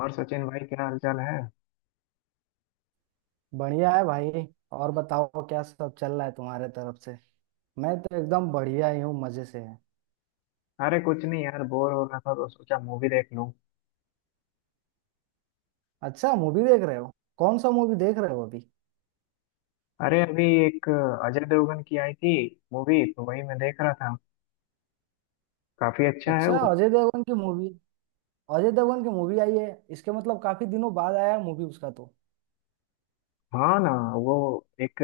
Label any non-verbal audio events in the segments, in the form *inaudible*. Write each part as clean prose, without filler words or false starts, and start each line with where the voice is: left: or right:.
left: और सचिन भाई, क्या हालचाल है?
right: बढ़िया है भाई। और बताओ क्या सब चल रहा है तुम्हारे तरफ से। मैं तो एकदम बढ़िया ही हूँ, मजे से है।
left: अरे कुछ नहीं यार, बोर हो रहा था तो सोचा मूवी देख लूं।
right: अच्छा, मूवी देख रहे हो। कौन सा मूवी देख रहे हो अभी।
left: अरे अभी एक अजय देवगन की आई थी, मूवी तो वही मैं देख रहा था। काफी अच्छा है
right: अच्छा,
left: वो।
right: अजय देवगन की मूवी। अजय देवगन की मूवी आई है। इसके मतलब काफी दिनों बाद आया है मूवी उसका तो।
left: हाँ ना, वो एक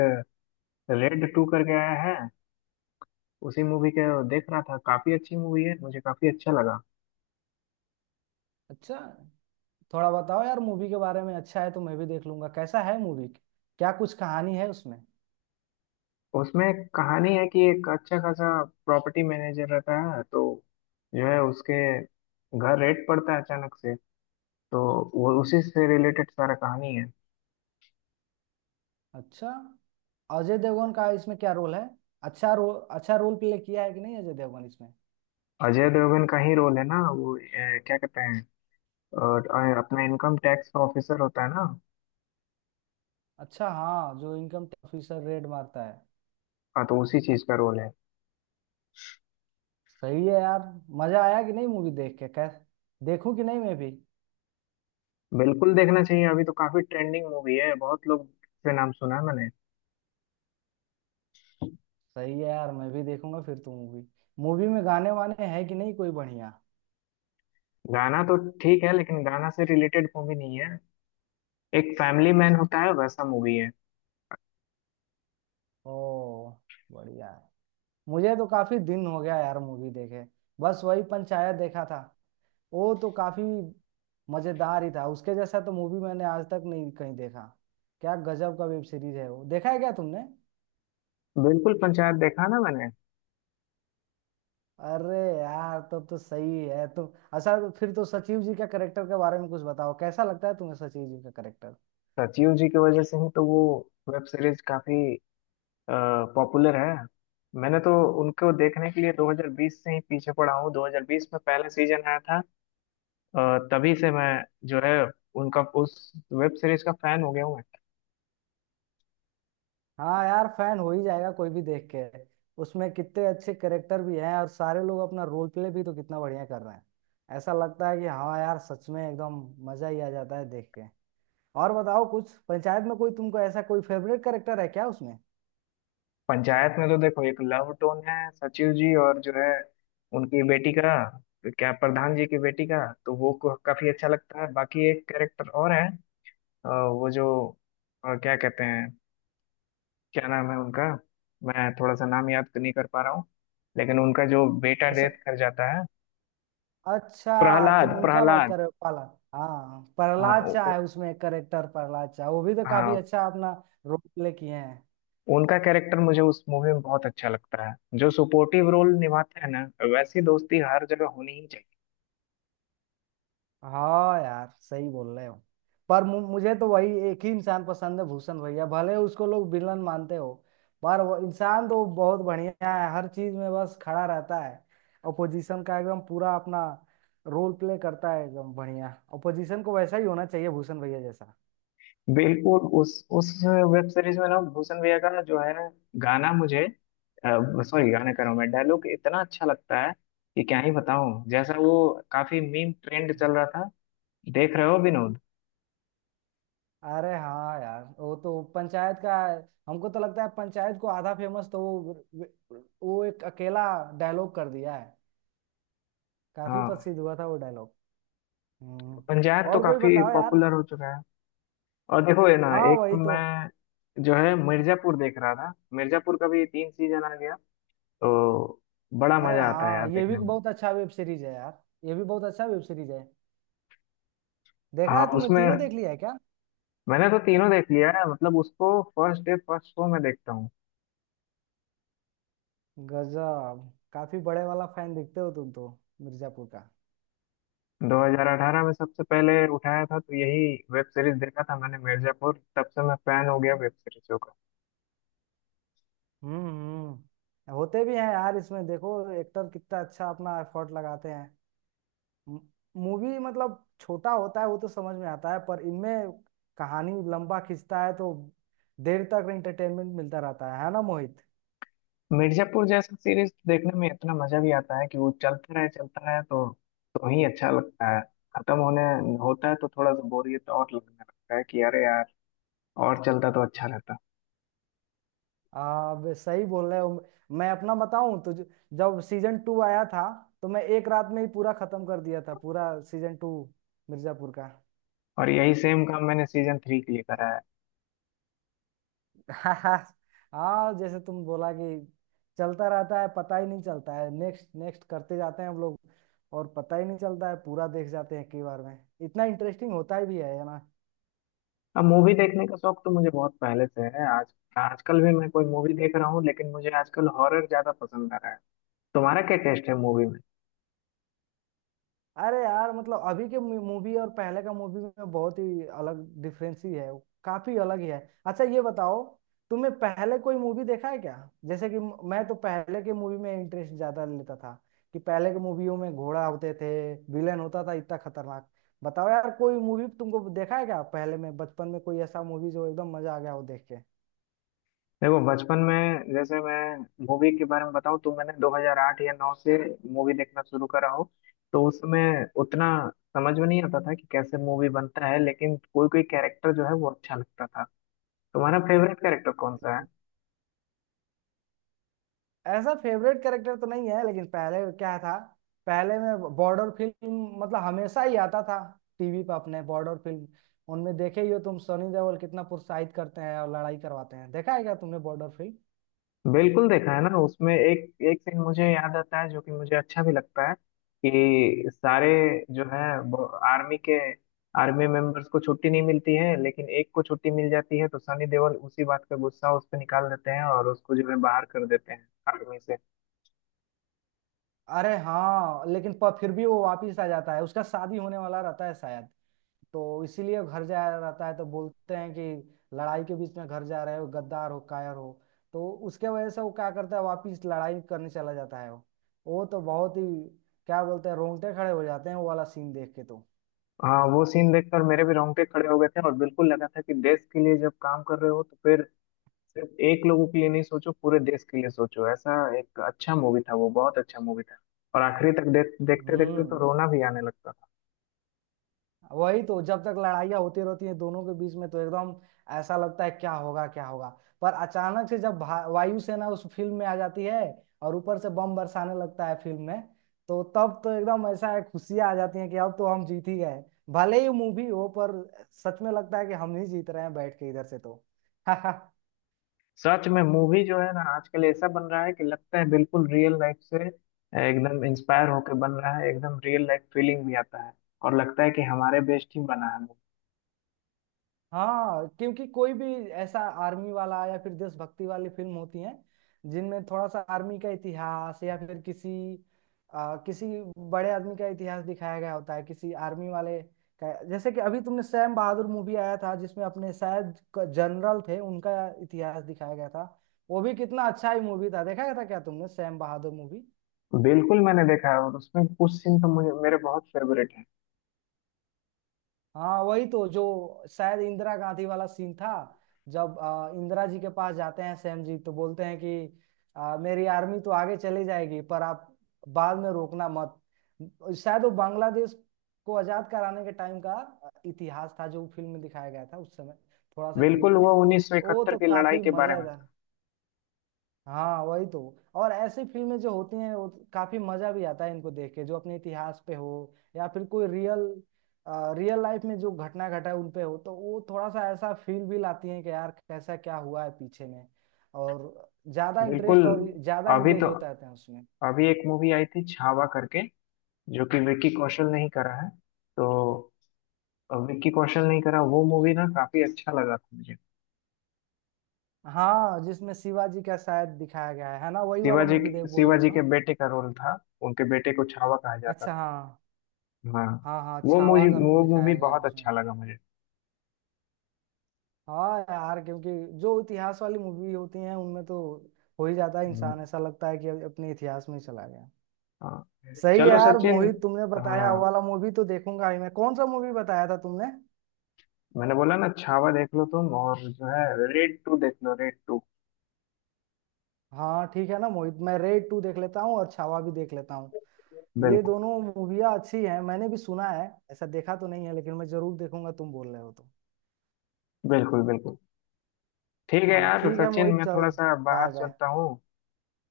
left: रेड टू करके आया है। उसी मूवी के देख रहा था, काफी अच्छी मूवी है, मुझे काफी अच्छा लगा।
right: अच्छा, थोड़ा बताओ यार मूवी के बारे में, अच्छा है तो मैं भी देख लूंगा, कैसा है मूवी। क्या कुछ कहानी है उसमें।
left: उसमें कहानी है कि एक अच्छा खासा प्रॉपर्टी मैनेजर रहता है, तो जो है उसके घर रेड पड़ता है अचानक से। तो वो उसी से रिलेटेड सारा कहानी है।
right: अच्छा, अजय देवगन का इसमें क्या रोल है। अच्छा रोल, अच्छा रोल प्ले किया है कि नहीं अजय देवगन इसमें।
left: अजय देवगन का ही रोल है ना, वो क्या कहते हैं, और अपना इनकम टैक्स ऑफिसर होता है ना।
right: अच्छा, हाँ, जो इनकम टैक्स ऑफिसर रेड मारता है।
left: हाँ तो उसी चीज का रोल है।
right: सही है यार। मजा आया कि नहीं मूवी देख के, कैस, देखूं कि नहीं मैं भी।
left: बिल्कुल देखना चाहिए, अभी तो काफी ट्रेंडिंग मूवी है, बहुत लोग से नाम सुना है मैंने।
right: सही है यार, मैं भी देखूंगा फिर तो मूवी। मूवी में गाने वाने है कि नहीं कोई बढ़िया।
left: गाना तो ठीक है, लेकिन गाना से रिलेटेड मूवी नहीं है, एक फैमिली मैन होता है वैसा मूवी है।
right: ओ, बढ़िया है। मुझे तो काफी दिन हो गया यार मूवी देखे। बस वही पंचायत देखा था। वो तो काफी मजेदार ही था, उसके जैसा तो मूवी मैंने आज तक नहीं कहीं देखा। क्या गजब का वेब सीरीज है वो, देखा है क्या तुमने।
left: बिल्कुल, पंचायत देखा ना मैंने।
right: अरे यार तब तो सही है तो। अच्छा, तो फिर तो सचिव जी का करेक्टर के बारे में कुछ बताओ, कैसा लगता है तुम्हें सचिव जी का करेक्टर।
left: सचिव जी की वजह से ही तो वो वेब सीरीज काफी पॉपुलर है। मैंने तो उनको देखने के लिए 2020 से ही पीछे पड़ा हूँ, 2020 में पहला सीजन आया था। अ, तभी से मैं जो है उनका, उस वेब सीरीज का फैन हो गया हूँ मैं।
right: हाँ यार, फैन हो ही जाएगा कोई भी देख के। उसमें कितने अच्छे करेक्टर भी हैं और सारे लोग अपना रोल प्ले भी तो कितना बढ़िया कर रहे हैं। ऐसा लगता है कि हाँ यार सच में एकदम मजा ही आ जाता है देख के। और बताओ कुछ पंचायत में कोई तुमको ऐसा कोई फेवरेट करेक्टर है क्या उसमें।
left: पंचायत में तो देखो, एक लव टोन है सचिव जी और जो है उनकी बेटी का, क्या प्रधान जी की बेटी का। तो वो काफी अच्छा लगता है। बाकी एक कैरेक्टर और है, वो जो क्या कहते हैं, क्या नाम है उनका, मैं थोड़ा सा नाम याद नहीं कर पा रहा हूँ। लेकिन उनका जो बेटा
right: अच्छा।
left: डेथ कर जाता है।
right: अच्छा,
left: प्रहलाद,
right: तुम उनका बात
left: प्रहलाद।
right: कर रहे हो पाला। हाँ,
left: हाँ,
right: प्रहलाद शाह है उसमें एक करेक्टर, प्रहलाद शाह, वो भी तो काफी
left: हाँ,
right: अच्छा अपना रोल प्ले किए हैं।
left: उनका कैरेक्टर मुझे उस मूवी में बहुत अच्छा लगता है, जो सपोर्टिव रोल निभाते हैं ना। वैसी दोस्ती हर जगह होनी ही चाहिए।
right: हाँ यार सही बोल रहे हो। पर मुझे तो वही एक ही इंसान पसंद है, भूषण भैया, भले उसको लोग विलन मानते हो। पर वो इंसान तो बहुत बढ़िया है, हर चीज में बस खड़ा रहता है। अपोजिशन का एकदम पूरा अपना रोल प्ले करता है एकदम बढ़िया, अपोजिशन को वैसा ही होना चाहिए भूषण भैया जैसा।
left: बिल्कुल उस वेब सीरीज में ना, भूषण भैया का ना, जो है ना गाना मुझे, सॉरी गाना कह रहा हूँ मैं, डायलॉग इतना अच्छा लगता है कि क्या ही बताऊं। जैसा वो काफी मीम ट्रेंड चल रहा था, देख रहे हो विनोद।
right: अरे हाँ यार वो तो पंचायत का, हमको तो लगता है पंचायत को आधा फेमस तो वो एक अकेला डायलॉग कर दिया है। काफी
left: हाँ,
right: प्रसिद्ध हुआ था वो डायलॉग। हम्म।
left: पंचायत तो
right: और कोई
left: काफी
right: बताओ यार।
left: पॉपुलर हो चुका है। और देखो ये ना,
right: हाँ
left: एक तो
right: वही तो।
left: मैं जो है मिर्जापुर देख रहा था, मिर्जापुर का भी तीन सीजन आ गया तो बड़ा
right: अरे
left: मजा आता है
right: हाँ,
left: यार
right: ये भी
left: देखने में।
right: बहुत अच्छा वेब सीरीज है यार, ये भी बहुत अच्छा वेब सीरीज है। देखा
left: हाँ
right: है तुमने,
left: उसमें
right: तीनों देख लिया है क्या।
left: मैंने तो तीनों देख लिया है, मतलब उसको फर्स्ट डे फर्स्ट शो में देखता हूँ।
right: गजब, काफी बड़े वाला फैन दिखते हो तुम तो मिर्जापुर का।
left: 2018 में सबसे पहले उठाया था तो यही वेब सीरीज देखा था मैंने मिर्जापुर, तब से मैं फैन हो गया वेब सीरीजों का।
right: हम्म हम्म। होते भी हैं यार, इसमें देखो एक्टर कितना अच्छा अपना एफर्ट लगाते हैं। मूवी मतलब छोटा होता है वो तो समझ में आता है, पर इनमें कहानी लंबा खींचता है तो देर तक एंटरटेनमेंट मिलता रहता है ना मोहित।
left: मिर्जापुर जैसा सीरीज देखने में इतना मजा भी आता है कि वो चलता रहे चलता रहे, तो ही अच्छा लगता है। खत्म होने होता है तो थोड़ा सा बोरियत और लगने लगता है कि अरे यार, और चलता तो अच्छा रहता।
right: आप सही बोल रहे हो। मैं अपना बताऊं तो जब सीजन टू आया था तो मैं एक रात में ही पूरा खत्म कर दिया था पूरा सीजन टू मिर्जापुर का।
left: और यही सेम काम मैंने सीजन थ्री के लिए करा है।
right: *laughs* हाँ, जैसे तुम बोला कि चलता रहता है, पता ही नहीं चलता है, नेक्स्ट नेक्स्ट करते जाते हैं हम लोग और पता ही नहीं चलता है, पूरा देख जाते हैं कई बार में। इतना इंटरेस्टिंग होता ही भी है ना।
left: अब मूवी देखने का शौक तो मुझे बहुत पहले से है। आज आजकल भी मैं कोई मूवी देख रहा हूँ, लेकिन मुझे आजकल हॉरर ज्यादा पसंद आ रहा है। तुम्हारा क्या टेस्ट है मूवी में?
right: अरे यार मतलब अभी के मूवी और पहले का मूवी में बहुत ही अलग डिफरेंस ही है, काफी अलग ही है। अच्छा ये बताओ, तुमने पहले कोई मूवी देखा है क्या। जैसे कि मैं तो पहले के मूवी में इंटरेस्ट ज्यादा लेता था, कि पहले के मूवियों में घोड़ा होते थे, विलेन होता था इतना खतरनाक। बताओ यार कोई मूवी तुमको देखा है क्या पहले में, बचपन में कोई ऐसा मूवी जो एकदम मजा आ गया हो देख के।
left: देखो बचपन में, जैसे मैं मूवी के बारे में बताऊँ, तो मैंने 2008 या 9 से मूवी देखना शुरू करा हो। तो उसमें उतना समझ में नहीं आता था कि कैसे मूवी बनता है, लेकिन कोई कोई कैरेक्टर जो है वो अच्छा लगता था। तुम्हारा फेवरेट कैरेक्टर कौन सा है?
right: ऐसा फेवरेट कैरेक्टर तो नहीं है, लेकिन पहले क्या था, पहले में बॉर्डर फिल्म मतलब हमेशा ही आता था टीवी पर अपने, बॉर्डर फिल्म उनमें देखे ही हो तुम, सनी देओल कितना प्रोत्साहित करते हैं और लड़ाई करवाते हैं, देखा है क्या तुमने बॉर्डर फिल्म।
left: बिल्कुल देखा है ना, उसमें एक एक सीन मुझे याद आता है जो कि मुझे अच्छा भी लगता है, कि सारे जो है आर्मी के, आर्मी मेंबर्स को छुट्टी नहीं मिलती है, लेकिन एक को छुट्टी मिल जाती है तो सनी देओल उसी बात का गुस्सा उस पर निकाल देते हैं और उसको जो है बाहर कर देते हैं आर्मी से।
right: अरे हाँ, लेकिन पर फिर भी वो वापिस आ जाता है, उसका शादी होने वाला रहता है शायद, तो इसीलिए घर जा रहता है, तो बोलते हैं कि लड़ाई के बीच में घर जा रहे हो, गद्दार हो, कायर हो, तो उसके वजह से वो क्या करता है वापिस लड़ाई करने चला जाता है वो। वो तो बहुत ही क्या बोलते हैं, रोंगटे खड़े हो जाते हैं वो वाला सीन देख के तो।
left: हाँ वो सीन देखकर मेरे भी रोंगटे खड़े हो गए थे, और बिल्कुल लगा था कि देश के लिए जब काम कर रहे हो तो फिर सिर्फ एक लोगों के लिए नहीं सोचो, पूरे देश के लिए सोचो। ऐसा एक अच्छा मूवी था वो, बहुत अच्छा मूवी था। और आखिरी तक देखते देखते तो
right: हम्म।
left: रोना भी आने लगता था।
right: वही तो, जब तक लड़ाइयाँ होती रहती हैं दोनों के बीच में तो एकदम ऐसा लगता है क्या होगा क्या होगा। पर अचानक से जब वायुसेना उस फिल्म में आ जाती है और ऊपर से बम बरसाने लगता है फिल्म में, तो तब तो एकदम ऐसा है खुशियाँ आ जाती हैं कि अब तो हम जीत ही गए। भले ही मूवी हो पर सच में लगता है कि हम ही जीत रहे हैं बैठ के इधर से तो। *laughs*
left: सच में मूवी जो है ना आजकल ऐसा बन रहा है कि लगता है बिल्कुल रियल लाइफ से एकदम इंस्पायर होके बन रहा है, एकदम रियल लाइफ फीलिंग भी आता है। और लगता है कि हमारे बेस्ट ही बना है movie।
right: हाँ, क्योंकि कोई भी ऐसा आर्मी वाला या फिर देशभक्ति वाली फिल्म होती है जिनमें थोड़ा सा आर्मी का इतिहास या फिर किसी किसी बड़े आदमी का इतिहास दिखाया गया होता है, किसी आर्मी वाले का। जैसे कि अभी तुमने सैम बहादुर मूवी आया था जिसमें अपने शायद जनरल थे उनका इतिहास दिखाया गया था। वो भी कितना अच्छा ही मूवी था, देखा गया था क्या तुमने सैम बहादुर मूवी।
left: बिल्कुल, मैंने देखा है, और उसमें कुछ सीन तो मुझे मेरे बहुत फेवरेट है।
right: हाँ वही तो, जो शायद इंदिरा गांधी वाला सीन था जब इंदिरा जी के पास जाते हैं सैम जी तो बोलते हैं कि मेरी आर्मी तो आगे चली जाएगी पर आप बाद में रोकना मत। शायद वो बांग्लादेश को आजाद कराने के टाइम का इतिहास था जो फिल्म में दिखाया गया था उस समय थोड़ा सा क्लिप
left: बिल्कुल
right: में।
left: वो
right: वो
left: 1971
right: तो
left: की लड़ाई
right: काफी
left: के बारे में था।
right: मजेदार। हाँ वही तो। और ऐसी फिल्में जो होती हैं वो काफी मजा भी आता है इनको देख के, जो अपने इतिहास पे हो या फिर कोई रियल, रियल लाइफ में जो घटना घटा है उन पे हो, तो वो थोड़ा सा ऐसा फील भी लाती है कि यार कैसा क्या हुआ है पीछे में, और ज्यादा
left: बिल्कुल,
right: इंटरेस्ट और ज्यादा
left: अभी
right: इंगेज
left: तो
right: होता रहते हैं उसमें।
left: अभी एक मूवी आई थी छावा करके, जो कि विक्की कौशल ने ही करा है, तो विक्की कौशल ने ही करा वो मूवी ना, काफी अच्छा लगा था मुझे।
right: हाँ, जिसमें शिवाजी का शायद दिखाया गया है ना, वही वाला
left: शिवाजी,
right: मूवी देख बोल रहे हो
left: शिवाजी के
right: ना।
left: बेटे का रोल था, उनके बेटे को छावा कहा जाता
right: अच्छा,
left: था।
right: हाँ।
left: हाँ।
right: हाँ हाँ,
left: वो
right: छावा
left: मुझे
right: का रोल
left: वो मूवी
right: दिखाया गया है
left: बहुत
right: उसमें।
left: अच्छा लगा मुझे।
right: हाँ यार क्योंकि जो इतिहास वाली मूवी होती हैं उनमें तो हो ही जाता है
left: हम्म,
right: इंसान, ऐसा लगता है कि अब अपने इतिहास में ही चला गया।
left: हाँ।
right: सही है
left: चलो
right: यार
left: सचिन,
right: मोहित, तुमने बताया वो
left: हाँ,
right: वाला मूवी तो देखूंगा ही मैं, कौन सा मूवी बताया था तुमने।
left: मैंने बोला ना छावा देख लो तुम, और जो है रेड टू देख लो, रेड टू।
right: हाँ ठीक है ना मोहित, मैं रेड टू देख लेता हूँ और छावा भी देख लेता हूँ। ये
left: बिल्कुल,
right: दोनों मूवियाँ अच्छी हैं मैंने भी सुना है, ऐसा देखा तो नहीं है लेकिन मैं जरूर देखूंगा तुम बोल रहे हो तो।
left: बिल्कुल, बिल्कुल। ठीक है
right: हाँ
left: यार
right: ठीक है
left: सचिन,
right: मोहित
left: मैं थोड़ा
right: चल,
left: सा बाहर
right: बाय बाय।
left: चलता हूँ।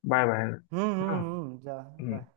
left: Bye bye. हाँ।
right: जा,
left: हम्म।
right: बाय।